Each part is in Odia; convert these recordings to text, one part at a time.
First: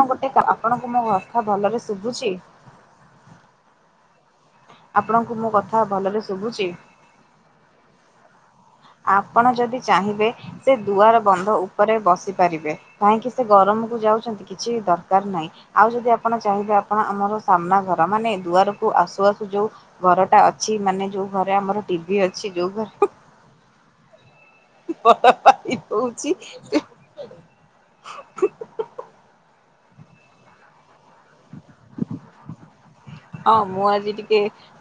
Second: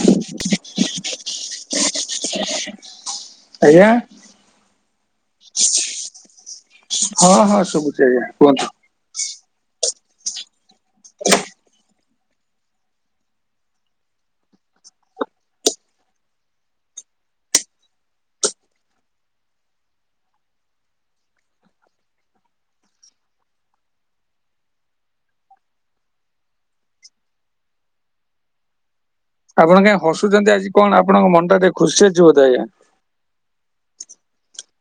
ଆଣ ଗୋଟେ ଆପଣଙ୍କୁ ମୋ କଥା ଭଲରେ ଶୁଭୁଚି? ଆଜ୍ଞା? ଆପଣଙ୍କୁ ମୋ କଥା ଭଲରେ ଶୁଭୁଚି? ହଁ ହଁ ସବୁଚି ଆଜ୍ଞା କୁହନ୍ତୁ। ଆପଣ ଯଦି ଚାହିଁବେ ସେ ଦୁଆର ବନ୍ଧ ଉପରେ ବସି ପାରିବେ କାହିଁକି ସେ ଗରମକୁ ଯାଉଚନ୍ତି କିଛି ଦରକାର ନାହିଁ। ଆଉ ଯଦି ଆପଣ ଚାହିଁବେ ଆପଣ ଆମର ସାମ୍ନା ଘର ମାନେ ଦୁଆରକୁୁ ଆସୁ ଆସୁ ଯୋଉ ଘରଟା ଅଛି ମାନେ ଯୋଉ ଘରେ ଆମର ଟିଭି ଅଛି ଯୋଉ ଘରେ [unintelligible] ଦଉଛି। ଆପଣ କାଇହିଁ ହସୁଛନ୍ତି ଆଜି କଣ ଆପଣଙ୍କ ମନଟା ଟିକେ ଖୁସି ଅଛି ବଧେ ଆଜ୍ଞା। ହଁ ମୁଁ ଆଜି ଟିକେ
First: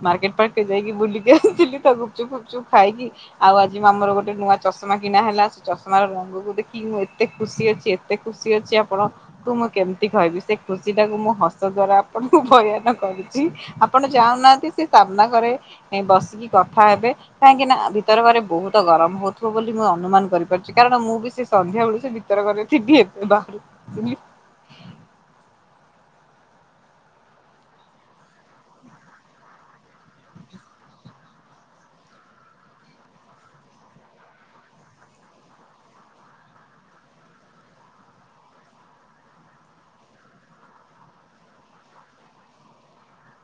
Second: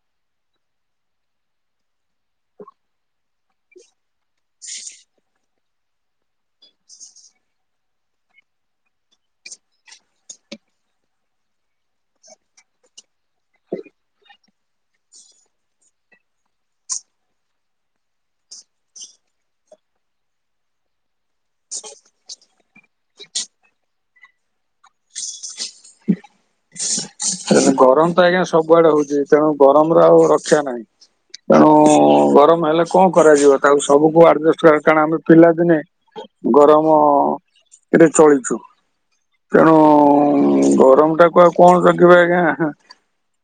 ମାର୍କେଟ ପାର୍କରେ ଯାଇକି ବୁଲିକି ଆସିଥିଲି ତ ଗୁପଚୁପ ଫୁପଚୁପ ଖାଇକି ଆଉ ଆଜି ଆମର ଗୋଟେ ନୂଆ ଚଷମା କିଣା ହେଲା ସେ ଚଷମା ରଙ୍ଗକୁ ଦେଖିକି ମୁଁ ଏତେ ଖୁସି ଅଛି। ଏତେ ଖୁସି ଅଛି ଆପଣ ତୁ ମୁଁ କେମିତି କହିବି ସେ ଖୁସି ଟାକୁ ମୁଁ ହସ ଦ୍ଵାରା ଆପଣଙ୍କୁ ବୟାନ କରି ଆପଣ ଯାଉନାହାନ୍ତି ସେ ସାମ୍ନା ଘରେ ବସିକି କଥା ହେବେ। କାହିଁକି ନା ଭିତର ଘରେ ବହୁତ ଗରମ ହଉଥିବ ବୋଲି ମୁଁ ଅନୁମାନ କରିପାରୁଛି କାରଣ ମୁଁ ବି ସେ ସନ୍ଧ୍ୟା ବେଳୁ ସେ [unintelligible] ଗରମ ତ ଆଜ୍ଞା ସବୁଆଡେ ହଉଛି ତେଣୁ ଗରମରେ ଆଉ ରକ୍ଷା ନାହିଁ। ତେଣୁ ଗରମ ହେଲେ କଣ କରାଯିବ ତାକୁ ସବୁକୁ ଆଡଜଷ୍ଟ କାରଣ ଆମେ ପିଲାଦିନେ ଗରମରେ ଚଳିଛୁ। ତେଣୁ ଗରମ ଟାକୁ ଆଉ କଣ ଜଗିବ ଆଜ୍ଞା।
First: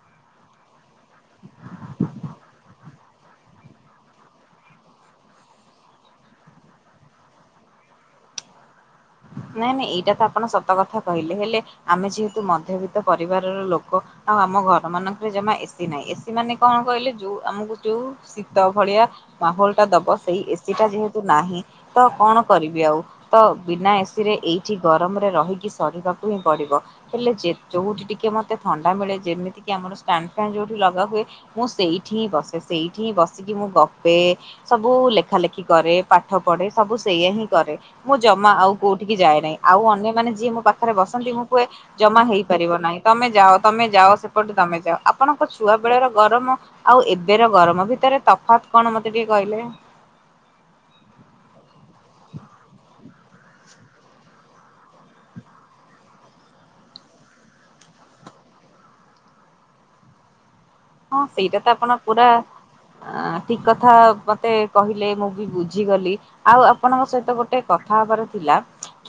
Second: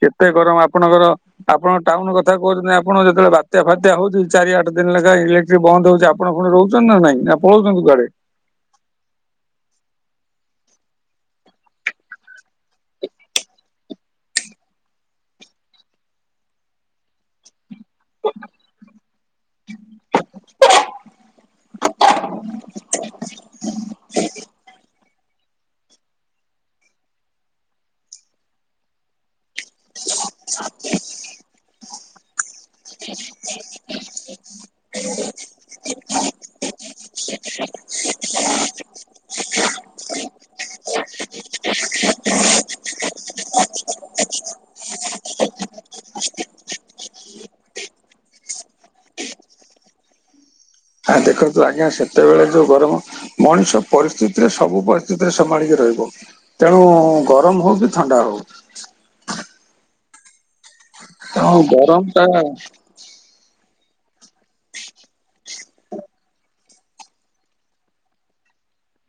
କେତେ ଗରମ ଆପଣଙ୍କର ଆପଣ ଟାଉନ କଥା କହୁଛନ୍ତି ଆପଣ ଯେତେବେଳେ ବାତ୍ୟା ଫାତ୍ୟା ହଉଛି ଚାରି ଆଠ ଦିନ ଳାକା ଇଲେ ବନ୍ଦ ହଉଛି ଆପଣ ପୁଣି ରହୁଛନ୍ତି ନା ନାଇଁ ନା ପଳଉଛନ୍ତି କୁଆଡ଼େ ନାଇଁ ନାଇଁ ଏଇଟା ତ ଆପଣ ସତ କଥା କହିଲେ ହେଲେ ଆମେ ଯେହେତୁ ମଧ୍ୟବିତ୍ତ ପରିବାରର ଲୋକ ଆଉ ଆମ ଘର ମାନଙ୍କରେ ଜମା ଏସିି ନାହିଁ ଏସିି ମାନେ କଣ କହିଲେ ଯୋଉ ଆମକୁ ଯୋଉ ଶୀତ ଭଳିଆ ମାହୋଲ ଟା ଦବ ସେଇ ଏସି ଟା ଯେହେତୁ ନାହିଁ। ତ କଣ କରିବି ଆଉ ତ ବିନା ଏଠି ଗରମରେ ରହିକି ସରିବାକୁ ହିଁ ପଡିବ। ହେଲେ ଯେ ଯୋଉଠି ଟିକେ ମତେ ଥଣ୍ଡା ମିଳେ ଯେମିତିକି ଆମର ଫ୍ୟାନ ଫ୍ୟାନ ଯେଉଁଠି ଲଗା ହୁଏ ମୁଁ ସେଇଠି ହିଁ ବସେ ସେଇଠି ହିଁ ବସିକି ମୁଁ ଗପେ। ସବୁ ଲେଖା ଲେଖି କରେ ପାଠ ପଢେ ସବୁ ସେଇଆ ହିଁ କରେ ମୁଁ ଜମା ଆଉ କୋଉଠିକି ଯାଏ ନାହିଁ ଆଉ ଅନ୍ୟମାନେ ଯିଏ ମୋ ପାଖରେ ବସନ୍ତି ମୁଁ କୁହେ ଜମା ହେଇପାରିବ ନାହିଁ ତମେ ଯାଅ ତମେ ଯାଅ ସେପଟେ ତମେ ଯାଅ। ଆପଣଙ୍କ ଛୁଆ ବେଳର ଗରମ ଆଉ ଏବେର ଗରମ ଭିତରେ ତଫାତ୍ କଣ ମତେ ଟିକେ କହିଲେ? ଆ ଦେଖନ୍ତୁ ଆଜ୍ଞା ସେତେବେଳେ ଯେଉଁ ଗରମ ମଣିଷ ପରିସ୍ଥିତିରେ ସବୁ ପରିସ୍ଥିତିରେ ସମ୍ଭାଳିକି ରହିବ। ତେଣୁ ଗରମ ହଉ କି ଥଣ୍ଡା ହଉ ହଁ ତେଣୁ ସେଇଟା ତ ଆପଣ ଗରମ ଟା ପୁରା ଆ ଠିକ କଥା ମତେ କହିଲେ ମୁଁ ବି ବୁଝିଗଲି। ଆଉ ଆପଣଙ୍କ ସହିତ ଗୋଟେ କଥା ହବାର ଥିଲା।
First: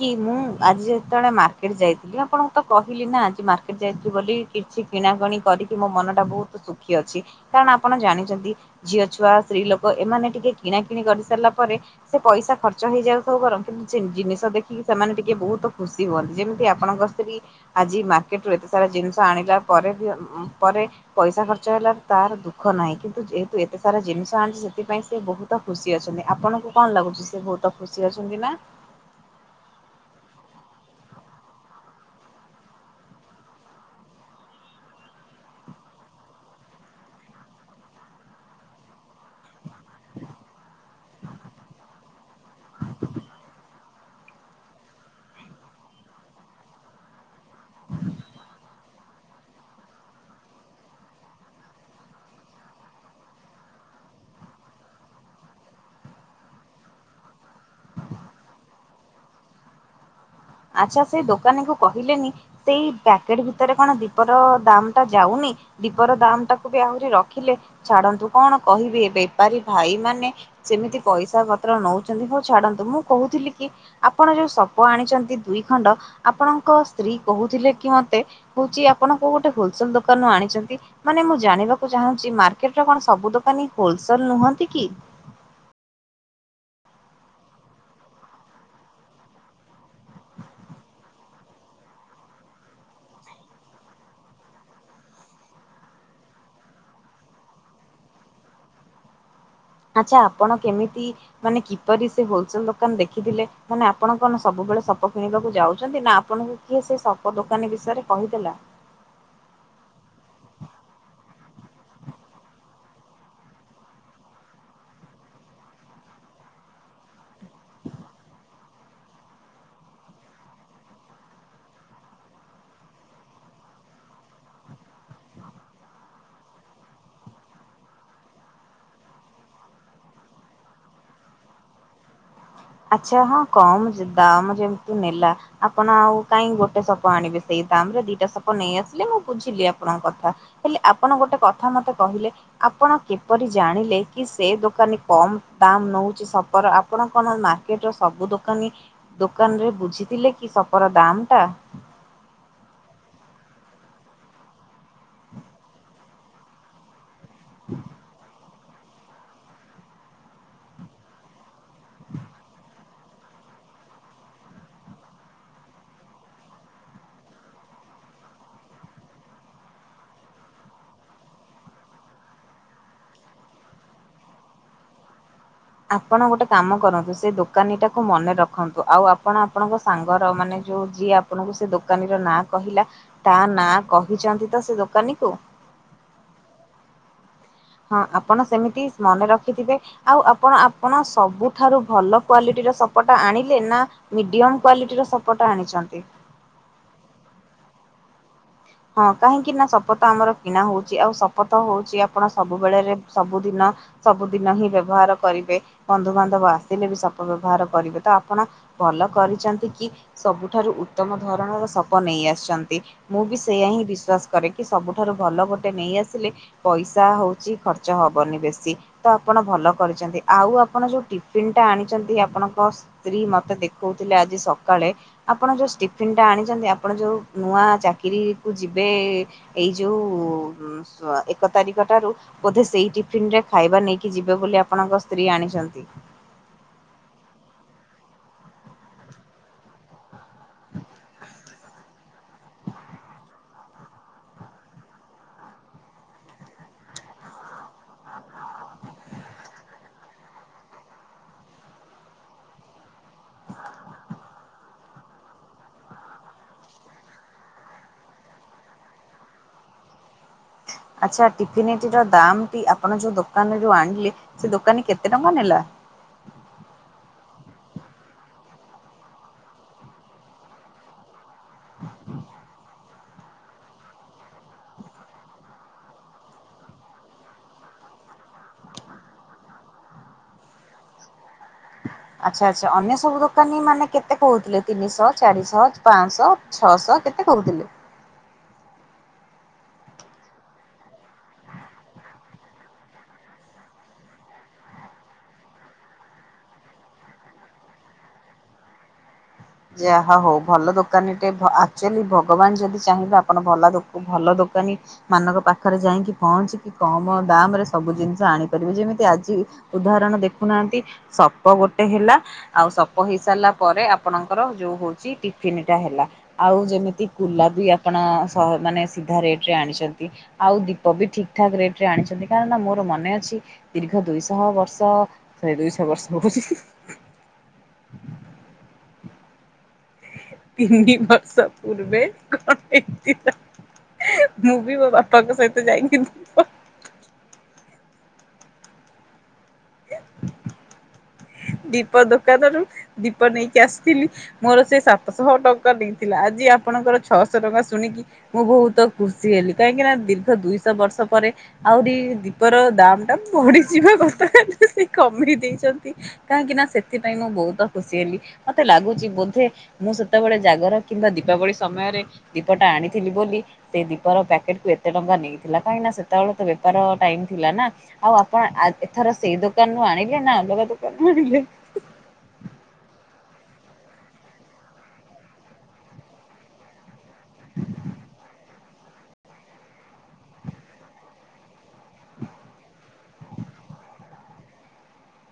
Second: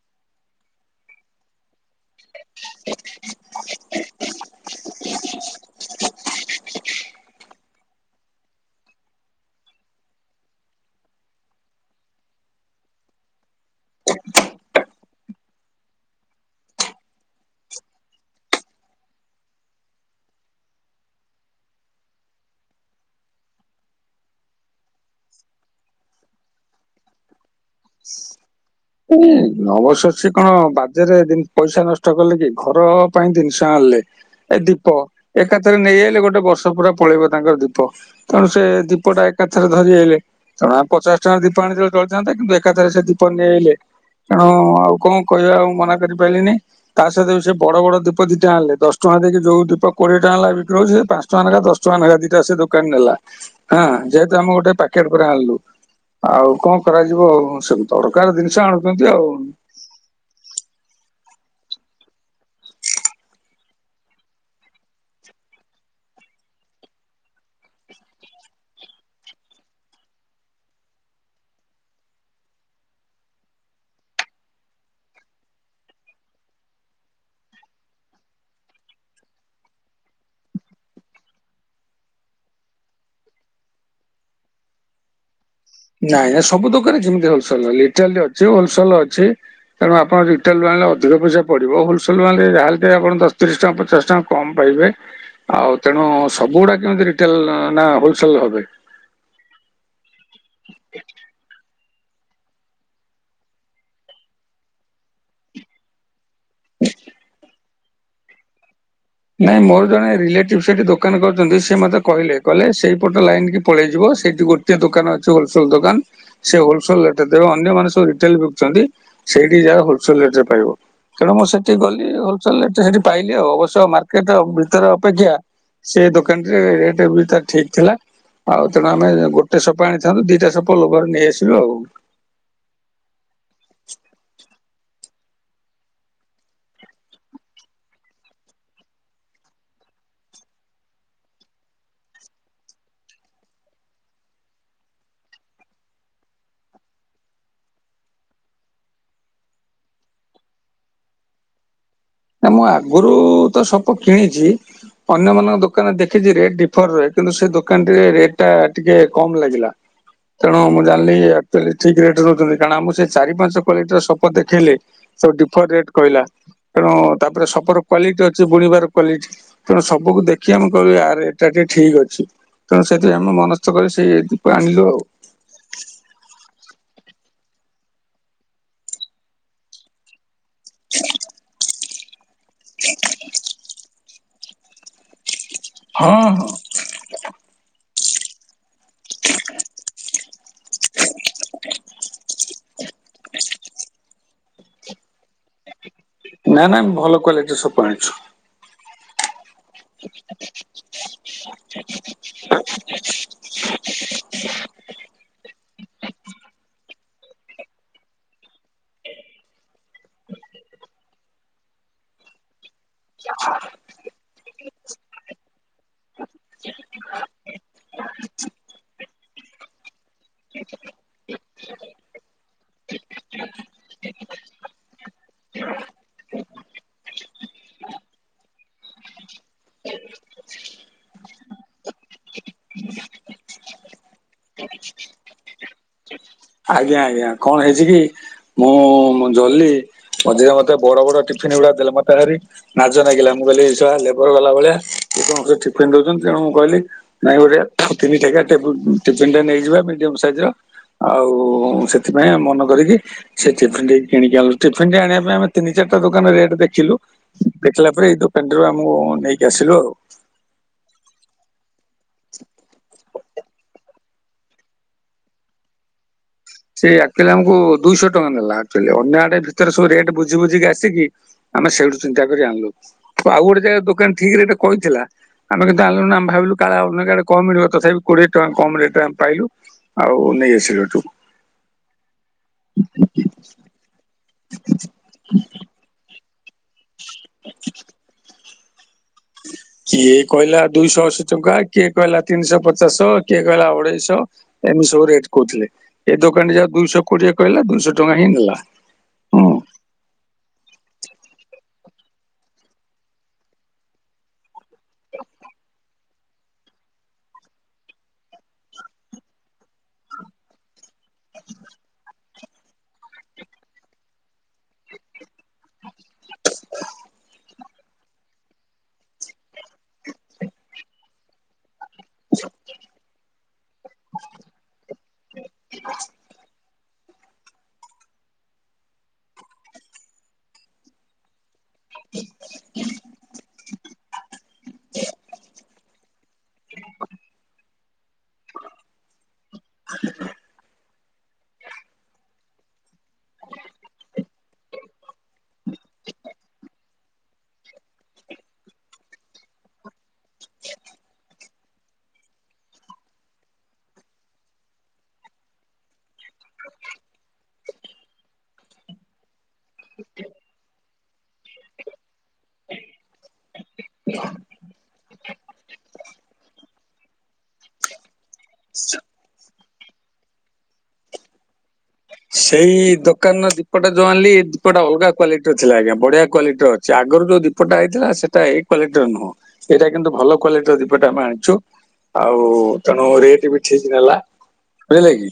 କି ମୁଁ ଆଜି ଯେତେବେଳେ ମାର୍କେଟ ଯାଇଥିଲି ଆପଣଙ୍କୁ ତ କହିଲି ନା ଆଜି ମାର୍କେଟ ଯାଇଥିଲି ବୋଲି। କିଛି କିଣାକଣି କରିକି ମୋ ମନଟା ବହୁତ ସୁଖୀ ଅଛି କାରଣ ଆପଣ ଜାଣିଛନ୍ତି। ଝିଅ ଛୁଆ ସ୍ତ୍ରୀ ଲୋକ ଏମାନେ ଟିକେ କିଣା କିିଣି କରିସାରିଲା ପରେ ସେ ପଇସା ଖର୍ଚ୍ଚ ହେଇଯାଉ ସବୁ କର କିନ୍ତୁ ଜିନିଷ ଦେଖିକି ସେମାନେ ଟିକେ ବହୁତ ଖୁସି ହୁଅନ୍ତି ଯେମିତି ଆପଣଙ୍କ ସ୍ତ୍ରୀ ଆଜି ମାର୍କେଟ ରୁ ଏତେ ସାରା ଜିନିଷ ଆଣିଲା ପରେ ବି ପରେ ପଇସା ଖର୍ଚ୍ଚ ହେଲାର ତାର ଦୁଃଖ ନାହିଁ କିନ୍ତୁ ଯେହେତୁ ଏତେ ସାରା ଜିନିଷ ଆଣିଛି ସେଥିପାଇଁ ସେ ବହୁତ ତ ଖୁସି ଅଛନ୍ତି ଆପଣଙ୍କୁ କଣ ଲାଗୁଛି ସେ ବହୁତ ଖୁସି ଅଛନ୍ତି ନା? [unintelligible] ନବଶଷୀ କଣ ବାଜାରରେ ପଇସା ନଷ୍ଟ କଲେ କି ଘର ପାଇଁ ଜିନିଷ ଆଣିଲେ। ଏ ଦୀପ ଏକାଥରେ ନେଇଆଇଲେ ଗୋଟେ ବର୍ଷ ପୁରା ପଳେଇବ ତାଙ୍କର ଦୀପ। ତେଣୁ ସେ ଦୀପଟା ଏକାଥରେ ଧରି ଆଇଲେ। କାରଣ ଆମ ପଚାଶ ଟଙ୍କା ଦୀପ ଆଣିଥିଲେ ଚଳିଥାତା କିନ୍ତୁ ଏକାଥରେ ସେ ଦୀପ ନିଆଲେ। କାରଣ ଆଉ କଣ କହିବା ଆଉ ମନା କରିପାରିଲିନି ତା ସହିତ ସେ ବଡ ବଡ ଦୀପ ଦିଟା ଆଣେଲେ ଦଶ ଟଙ୍କା ଦେଇି ଯୋଉ ଦୀପ କୋଡିଏ ଟଙ୍କା ନେଲା ବିକ୍ର ହଉଛି ସେ ପାଞ୍ଚ ଟଙ୍କ ଲେଖା ଦଶ ଟଙ୍କା ନେଖା ଦିଟା ସେ ଦୋକାନ ନେଲା। ହଁ ଯେହେତୁ ଆମେ ଗୋଟେ ପ୍ୟାକେଟ ପୁରା ଆଣିଲୁ ଆଉ କଣ କରାଯିବ ଆଉ ସବୁ [inaudible] ଜିନିଷ ଆଣୁଛନ୍ତି ଆଉ। ଆଚ୍ଛା ସେଇ ଦୋକାନୀ କୁ କହିଲେନି ସେଇ ପ୍ୟାକେଟ ଭିତରେ କଣ ଦୀପର ଦାମ୍ ଟା ଯାଉନି? ଦୀପର ଦାମ ଟାକୁ ବି ଆହୁରି ରଖିଲେ ଛାଡନ୍ତୁ କଣ କହିବି ବେପାରୀ ଭାଇ ମାନେ ସେମିତି ପଇସା ପତ୍ର ନଉଚନ୍ତି ହଉ ଛାଡନ୍ତୁ ମୁଁ କହୁଥିଲି କି ଆପଣ ଯୋଉ ସପ ଆଣିଚନ୍ତି ଦୁଇ ଖଣ୍ଡ ଆପଣଙ୍କ ସ୍ତ୍ରୀ କହୁଥିଲେ କି ମତେ ହଉଛି ଆପଣ କୋଉ ଗୋଟେ ହୋଲସେଲ ଦୋକାନୁ ଆଣିଚନ୍ତି। ମାନେ ମୁଁ ଜାଣିବାକୁ ଚାହୁଁଚି ମାର୍କେଟରେ କଣ ସବୁ ଦୋକାନୀ ହୋଲସଲ ନୁହନ୍ତି କି? ନାଇଁ ନାଇଁ ସବୁ ଦୋକାନ କେମିତି ହୋଲସଲ ଇଟ୍ରାଲି ଅଛି ହୋଲସଲ ଅଛି‌। ତେଣୁ ଆପଣ ରିଟେଲ ଆଣିଲେ ଅଧିକ ପଇସା ପଡ଼ିବ। ହୋଲସେଲ ଆଣିଲେ ଯାହାଲେ ଆପଣ ଦଶ, ତିରିଶ ଟଙ୍କା, ପଚାଶ ଟଙ୍କା କମ ପାଇବେ ଆଉ ତେଣୁ ସବୁଗୁଡା କେମିତି ରିଟେଲ ନା ହୋଲସେଲ ହବେ। ଆଚ୍ଛା ଆପଣ କେମିତି ମାନେ କି ପରି ସେ ହୋଲସେଲ ଦୋକାନ ଦେଖିଥିଲେ। ମାନେ ଆପଣ କଣ ସବୁବେଳେ ସପ କିଣିବାକୁ ଯାଉଛନ୍ତି ନା ଆପଣଙ୍କୁ କିଏ ସେ ସପ ଦୋକାନୀ ବିଷୟରେ କହିଦେଲା? ନାଇଁ ମୋର ଜଣେ ରିଲେଟିଭ ସେଠି ଦୋକାନ କରଚନ୍ତି ସେ ମୋତେ କହିଲେ କହିଲେ ସେଇପଟ ଲାଇନ କି ପଳେଇଯିବ ସେଇଠି ଗୋ ଟେ ଦୋକାନ ଅଛି ହୋଲସଲ ଦୋକାନ। ସେ ହୋଲସଲ ରେଟ ରେ ଦେବେ ଅନ୍ୟମାନେ ସବୁ ରିଟେଲ ବକୁଚନ୍ତି ସେଇଠି ଯାଅ ହୋଲସଲ ରେଟ ରେ ପାଇବ। ତେଣୁ ମୁଁ ସେଠି ଗଲି ହୋଲସେଲ ରେ ସେଠି ପାଇଲି ଆଉ ଅବଶ୍ୟ ମାର୍କେଟ ଭିତରେ ଅପେକ୍ଷା ସେ ଦୋକାନରେ ରେଟ୍ ବି ତ ଠିକ ଥିଲା। ଆଉ ତେଣୁ ଆମେ ଗୋଟେ ସପ ଆଣିଥାନ୍ତୁ ଦିଟା ସପ ଲୋଭରେ ନେଇ ଆସିଲୁ ଆଉ। ଆଚ୍ଛା ହଁ କମ ଦାମ ଯେମିତିୁ ନେଲା ଆପଣ ଆଉ କାଇଁ ଗୋଟେ ସପ ଆଣିବେ ସେଇ ଦାମ ରେ ଦିଟା ସପ ନେଇ ଆସିଲେ ମୁଁ ବୁଝିଲି ଆପଣଙ୍କ କଥା। ହେଲେ ଆପଣ ଗୋଟେ କଥା ମତେ କହିଲେ ଆପଣ କିପରି ଜାଣିଲେ କି ସେ ଦୋକାନୀ କମ ଦାମ୍ ନଉଚି ସପର ଆପଣ କଣ ମା ର୍କେଟର ସବୁ ଦୋକାନୀ ଦୋକାନରେ ବୁଝିଥିଲେ କି ସପର ଦାମ୍ ଟା? ନା ମୁଁ ଆଗରୁ ତ ସବୁ କିଣିଚି ଅନ୍ୟମାନଙ୍କ ଦୋକାନରେ ଦେଖିଛି ରେଟ୍ [unintelligible] କିନ୍ତୁ ସେ ଦୋକାନ ରେଟ୍ ଟା ଟିକେ କମ ଲାଗିଲା। ତେଣୁ ମୁଁ ଜାଣିଲି [unintelligible] ଠିକ୍ ରେଟ୍ ଦଉଚନ୍ତି କାରଣ ଆମକୁ ସେ ଚାରି ପାଞ୍ଚ କ୍ୱଵାଲିଟିର ସପ ଦେଖେଲେ। ସବୁ ଡିଫର ରେଟ୍ କହିଲା। ତେଣୁ ତାପରେ ସପର କ୍ୱଵାଲିଟି ଅଛି ବୁଣିବାର କ୍ୱଵାଲିଟି। ତେଣୁ ସପକୁ ଦେଖି ଆମେ କହିଲୁ ଆରେ ଏଟା ଟିକେ ଠିକ ଅଛି। ତେଣୁ ସେଠି ଆମେ ମନସ୍ଥ କରି ସେଇ ଏକୁ ଆଣିଲୁ ଆଉ। ଆପଣ ଗୋଟେ କାମ କରନ୍ତୁ ସେ ଦୋକାନୀ ଟାକୁ ମନେ ରଖନ୍ତୁ ଆଉ ଆପଣ ଆପଣଙ୍କ ସାଙ୍ଗର ମାନେ ଯୋଉ ଯିଏ ଆପଣଙ୍କୁ ସେ ଦୋକାନୀର ନାଁ କହିଲା ତା ନାଁ କହିଚନ୍ତି ତ ସେ ଦୋକାନୀ କୁ? ହଁ ହଁ ହଁ ଆପଣ ସେମିତି ମନେ ରଖିଥିବେ ଆଉ ଆପଣ ଆପଣ ସବୁଠାରୁ ଭଲ କ୍ଵାଲିଟିର ସପଟା ଆଣିଲେ ନା ମିଡିୟମ କ୍ଵାଲିଟିର ସପଟା ଆଣିଚନ୍ତି? ନା ନା ଭଲ କ୍ୱାଲିଟିରେ ସପ ଆଣିଚୁ। ହଁ କାହିଁକି ନା ଶପଥ ଆମର କିଣା ହଉ ଚି ଆଉ ଶପଥ ହଉଚି ଆପଣ ସବୁବେଳେରେ ସବୁଦିନ ସବୁଦିନ ହିଁ ବ୍ୟବହାର କରିବେ ବନ୍ଧୁବାନ୍ଧବ ଆସିଲେ ବି ସବୁ ବ୍ୟବହାର କରିବେ ତ ଆପଣ ଭଲ କରିଛନ୍ତି କି ସବୁଠାରୁ ଉତ୍ତମ ଧରଣର ସପ ନେଇ ଆସିଛନ୍ତି ମୁଁ ବି ବିଶ୍ଵାସ କରେ କି ସବୁଠାରୁ ଭଲ ଗୋଟେ ନେଇ ଆସିଲେ ପଇସା ହଉଚି ଖର୍ଚ୍ଚ ହବନି ବେଶୀ ତ ଆପଣ ଭଲ କରିଛନ୍ତି ଆଉ ଆପଣ ଯୋଉ ଟି ତିନିଟା ଆଣିଛନ୍ତି ଆପଣଙ୍କ ସ୍ତ୍ରୀ ମୋତେ ଦେଖଉଥିଲେ ଆଜି ସକାଳେ ଆପଣ ଯୋଉ ଷ୍ଟିଫିନ୍ଟା ଆଣିଛନ୍ତି ଆପଣ ଯୋଉ ନୂଆ ଚାକିରି କୁ ଯିବେ ଏଇ ଯୋଉ ଏକ ତାରିଖ ଠାରୁ ବୋଧେ ସେଇ ଟିଫିନ୍ରେ ଖାଇବା ନେଇକି ଯିବେ ବୋଲି ଆପଣଙ୍କ ସ୍ତ୍ରୀ ଆଣିଛନ୍ତି। ଆଜ୍ଞା ଆଜ୍ଞା କଣ ହେଇଚି କି? ମୁଁ ଜଲ୍ଲି ମଝିରେ ମତେ ବଡ ବଡ ଟିଫିନ ଗୁଡା ଦେଲେ ମତେ ଭାରି ନାଜ ନାଗିଲା ମୁଁ କହିଲି ଏସଳା ଲେବର ବାଲା ଭଳିଆ ଠିଫିନ୍ ଦଉଛନ୍ତି ତେଣୁ ମୁଁ କହିଲି ନାଇଁ ଗୋଟ ତିନିଥାକିଆ ଟେବୁ ଟିଫିନ୍ ଟେ ନେଇଯିବା ମିଡିୟମ ସାଇଜର ଆଉ ସେଥିପାଇଁ ମନ କରିକି ସେ ଟିଫିନ କିଣିକି ଆଣିଲୁ ଟିଫିନ୍ ଟି ଆଣିବା ପାଇଁ ଆମେ ତିନି ଚାରିଟା ଦୋକାନ ରେଟ୍ ଦେଖିଲୁ। ଦେଖିଲା ପରେ ଏଇ ଦୋକାନଟିରୁ ଆମୁ ନେଇକି ଆସିଲୁ ଆଉ। ଆଚ୍ଛା ଟିଫିନଟିର ଦାମଟି ଆପଣ ଯୋଉ ଦୋକାନ ରୁ ଆଣିଲେ ସେ ଦୋକାନୀ କେତେ ଟଙ୍କା ନେଲା? ସେ ଆଚୁଆଲି ଆମକୁ ଦୁଇଶହ ଟଙ୍କା ନେଲା ଆକ୍ଚୁଆଲି ଅନ୍ୟ ଆଡେ ଭିତରେ ସବୁ ରେଟ ବୁଝି ବୁଝିକି ଆସିକି ଆମେ ସେଇଠୁ ଚିନ୍ତା କରି ଆଣିଲୁ ଆଉ ଗୋଟେ ଯାଗାରେ ଦୋକାନୀ ଠିକ୍ ରେଟେ କହିଥିଲା ଆମେ କିନ୍ତୁ ଆଣିଲୁନି ଆମେ ଭାବିଲୁ କାଳେ ଅନ୍ୟ ଜାଗା କମ ମିଳିବ ତଥାପି କୋଡିଏ ଟଙ୍କା କମ ରେଟ ଆମେ ପାଇଲୁ। ଆଉ ନେଇ ଆସିଲୁ ହେଠୁ। ଆଚ୍ଛା ଆଚ୍ଛା ଅନ୍ୟ ସବୁ ଦୋକାନୀ ମାନେ କେତେ କହୁଥିଲେ ତିନିଶହ ଚାରିଶହ ପାଞ୍ଚଶହ ଛଅଶହ? କେତେ କହୁଥିଲେ? [unintelligible] କିଏ କହିଲା ଦୁଇଶହ ଅଶୀ ଟଙ୍କା କିଏ କହିଲା ତିନିଶହ ପଚାଶ କିଏ କହିଲା ଅଢେଇଶହ ଏମିତି ସବୁ ରେଟ୍ କହୁଥିଲେ ଏ ଦୋକାନିଜାକ ଦୁଇଶହ କୋଡିଏ କହିଲା ଦୁଇଶହ ଟଙ୍କା ହିଁ ନେଲା। ହଁ‌। ଯା ହଉ ଭଲ ଦୋକାନୀଟେ ଆକ୍ଚୁଆଲି ଭଗବାନ ଯଦି ଚାହିଁବେ ଆପଣ ଭଲ ଦୋ ଭଲ ଦୋକାନୀ ମାନଙ୍କ ପାଖରେ ଯାଇକି ପହଞ୍ଚିକି କମ ଦାମ ରେ ସବୁ ଜିନିଷ ଆଣିପାରିବେ ଯେମିତି ଆଜି ଉଦାହରଣ ଦେଖୁନାହାନ୍ତି ସପ ଗୋଟେ ହେଲା ଆଉ ସପ ହେଇ ସାରିଲା ପରେ ଆପଣ ଙ୍କ ର ଯୋଉ ହଉଚି ଟିଫିନ୍ ଟା ହେଲା ଆଉ ଯେମିତି କୁଲା ବି ଆ ପଣ ମାନେ ସିଧା ରେଟ୍ ରେ ଆଣିଛନ୍ତି ଆଉ ଦି ତ ବି ଠିକ୍ ଠାକ୍ ରେଟ ରେ ଆଣିଛନ୍ତି କାହିଁକ ନା ମୋର ମନେ ଅଛି ଦୀର୍ଘ ଦୁଇଶହ ବର୍ଷ ସେ ଦୁଇଶହ ବର୍ଷ। [inaudible] [unintelligible] ପୂର୍ବେ କଣ [inaudible] ମୁଁ ବି ମୋ ବାପାଙ୍କ ସହିତ ଯାଇକି [unintelligible] [unintelligible] ଦୀପ ଦୋକାନରୁ ଦୀପ ନେଇକି ଆସିଥିଲି ମୋର ସେ ସାତଶହ ଟଙ୍କା ଦେଇଥିଲା ଆଜି ଆପଣଙ୍କର ଛଅଶହ ଟଙ୍କା ଶୁଣିକି ମୁଁ ବହୁତ ଖୁସି ହେଲି କାହିଁକି ନା ଦୀର୍ଘ ଦୁଇଶହ ବର୍ଷ ପରେ ଆହୁରି ଦୀପର ଦାମ ଟା ବଢିଯିବା କଥା ହେଲେ ସେ କମେଇ ଦେଇଛନ୍ତି। କାହିଁକି ନା ସେଥିପାଇଁ ମୁଁ ବହୁତ ଖୁସି ହେଲି ମତେ ଲାଗୁଛି ବୋଧେ ମୁଁ ସେତେବେଳେ ଜାଗର କିମ୍ବା ଦୀପାବଳି ସମୟରେ ଦୀପଟା ଆଣିଥିଲି ବୋଲି ସେ ଦୀପର ପ୍ୟାକେଟକୁ ଏତେ ଟଙ୍କା ନେଇଥିଲା କାହିଁକି ନା ସେତେବେଳେ ତ ବେପାର ଟାଇମ୍ ଥିଲା ନା? ଆଉ ଆପଣ ଆଜି ଏଥର ସେଇ ଦୋକାନରୁୁ ଆଣିଲେ ନା ଅଲଗା ଦୋକାନୁ ଆଣିଲେ? ସେଇ ଦୋକାନର ଦୀପଟା ଯୋଉ ଆଣିଲି ଏ ଦୀପଟା ଅଲଗା କ୍ଵାଲିଟିର ଥିଲା ଆଜ୍ଞା ବଢ଼ିଆ କ୍ଵାଲିଟିର। ସେ ଆଗରୁ ଯୋଉ ଦୀପଟା ଆଇଥିଲା ସେଟା ଏଇ କ୍ୱାଲିଟିର ନୁହଁ, ଏଇଟା କିନ୍ତୁ ଭଲ କ୍ୱାଲିଟିର ଦୀପଟା ଆମେ ଆଣିଛୁ। ଆଉ ତେଣୁ ରେଟ୍ ବି ଠିକ୍ ନେଲା, ବୁଝିଲେ କି?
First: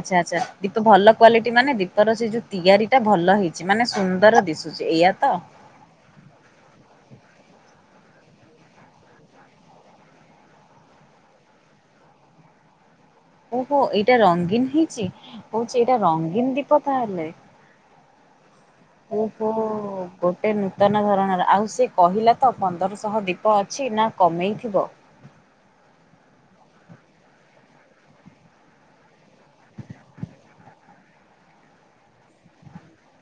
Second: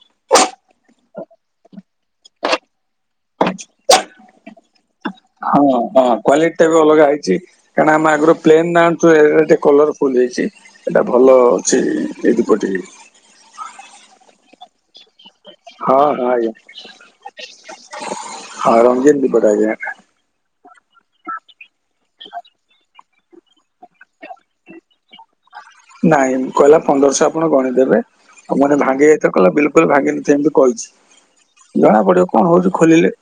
ଆଚ୍ଛା ଆଚ୍ଛା, କିତୁ ଭଲ କ୍ଵାଲିଟି ମାନେ ଦୀପର ସେ ଯୋଉ ତିଆରି ଟା ଭଲ ହେଇଛି ମାନେ ସୁନ୍ଦର ଦିଶୁଛି, ଏଇଆ ତ? ହଁ, ହଁ। କ୍ୱାଲିଟିଟା ବି ଅଲଗା ହେଇଛି, କାଣା ଆମେ ଆଗରୁ ପ୍ଲେନ୍ ନା ଆଣୁଥିଲେ ଏଇଟା ଟିକେ କଲରଫୁଲ୍ ହେଇଛି। ଏଟା ଭଲ ଅଛି ଏଇ, ଏଇ ଦୀପଟି। ଓହୋ ଏଇଟା ରଙ୍ଗୀନ୍ ହେଇଛି, କହୁଛି ଏଇଟା ହଁ ହଁ ରଙ୍ଗୀନ୍ ଆଜ୍ଞା ଦୀପ ତାହେଲେ। [inaudible] ରଙ୍ଗୀନ ଓହୋ। ଦୀପଟା ଆଜ୍ଞା ଗୋଟେ ନୂତନ ଧରଣର, ଆଉ ସେ କହିଲା ତ ପନ୍ଦରଶହ ଦୀପ ଅଛି ନା କମେଇଥିବ? ନାଇଁ କହିଲା ପନ୍ଦରଶ୍ହ ଆପଣ ଗଣିଦେବେ। ଆଉ ମୁ କହିନି ଭାଙ୍ଗି ଯାଇଥବ କହିଲା ବିଲକୁଲ ଭାଙ୍ଗିନଥିବ ଏମିତି କହିଛି, ଜଣା ପଡିବ କଣ ହଉଛି ଖୋଲିଲେ।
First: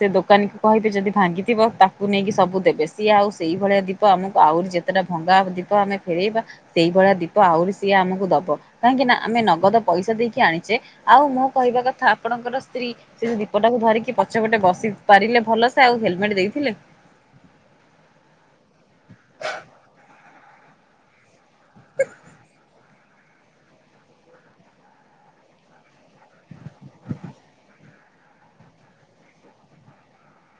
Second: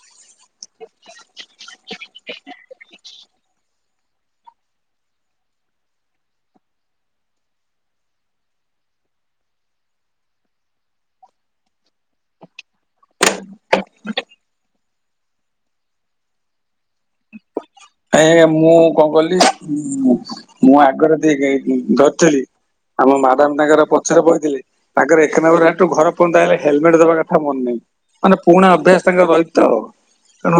ସେ ଦୋକାନୀକୁୁ କହିବେ ଯଦି ଭାଙ୍ଗିଥିବ ତାକୁ ନେଇକି ସବୁ ଦେବେ, ସିଏ ଆଉ ସେଇଭଳିଆ ଦୀ ପ ଆମକୁ ଆହୁରି ଯେତେଟା ଭଙ୍ଗା ଦୀପ ଆମେ ଫେରେଇବା ସେଇଭଳିଆ ଦୀପ ଆହୁରି ସିଏ ଆମକୁ ଦବ କାହିଁକି ନା ଆମେ ନଗଦ ପଇସା ଦେଇକି ଆଣିଚେ। ଆଉ ମୋ କହିବା କଥା ଆପଣଙ୍କର ସ୍ତ୍ରୀ ସେ ଯୋଉ ଦୀପଟାକୁ ଧରିକି ପ ଛ ପଟେ ବସି ପାରିଲେ ଭଲସେ ଆଉ ହେଲମେଟ୍ ଦେଇଥିଲେ? ନାଇଁ ଆଜ୍ଞା ମୁଁ କଣ କଲିମୁଁ, ମୁଁ ଆଗରେ ଦେଇକି ଆଇଚି ଧରିଥିଲି ଆମ ମାଡ଼ାମ୍ ତାଙ୍କର ପଛରେ ବଇଥିଲେ। ତାଙ୍କର ଏକ ନମ୍ବର ହାଟରୁ ଘର ପର୍ଯ୍ୟନ୍ତ ଆଇଲେ ହେଲମେଟ୍ ଦବା କଥା ମନେ ନାହିଁ। ମାନେ ପୁରୁଣା ଅଭ୍ୟାସ ତାଙ୍କର ରହିଛି ତ, ତେଣୁ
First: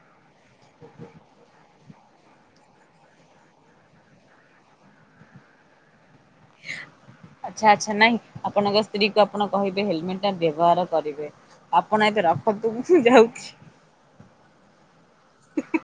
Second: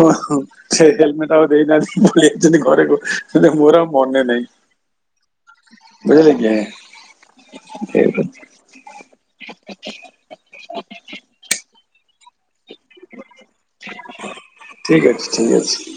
ସେ ହେଲମେଟ ଆଉ ଦେଇନାହାନ୍ତି। ଭୁଲିଯାଇଛନ୍ତି ଘରେ ଗୋ, କହିଲେ ମୋର ଆଉ ମନେ ନାହିଁ, ବୁଝିଲେ? [inaudible] ଆଚ୍ଛା ଆଚ୍ଛା ନାଇଁ ଠିକ ଅଛି ଆପଣଙ୍କ ସ୍ତ୍ରୀକୁ ଆପଣ କହିବେ ହେଲମେଟଟା ବ୍ୟବହାର କରିବେ। ଆପଣ ଏବେ ରଖନ୍ତୁ ମୁଁ ଯାଉଛି। ଠିକ୍ ଅଛି, ଠିକ୍ ଅଛି।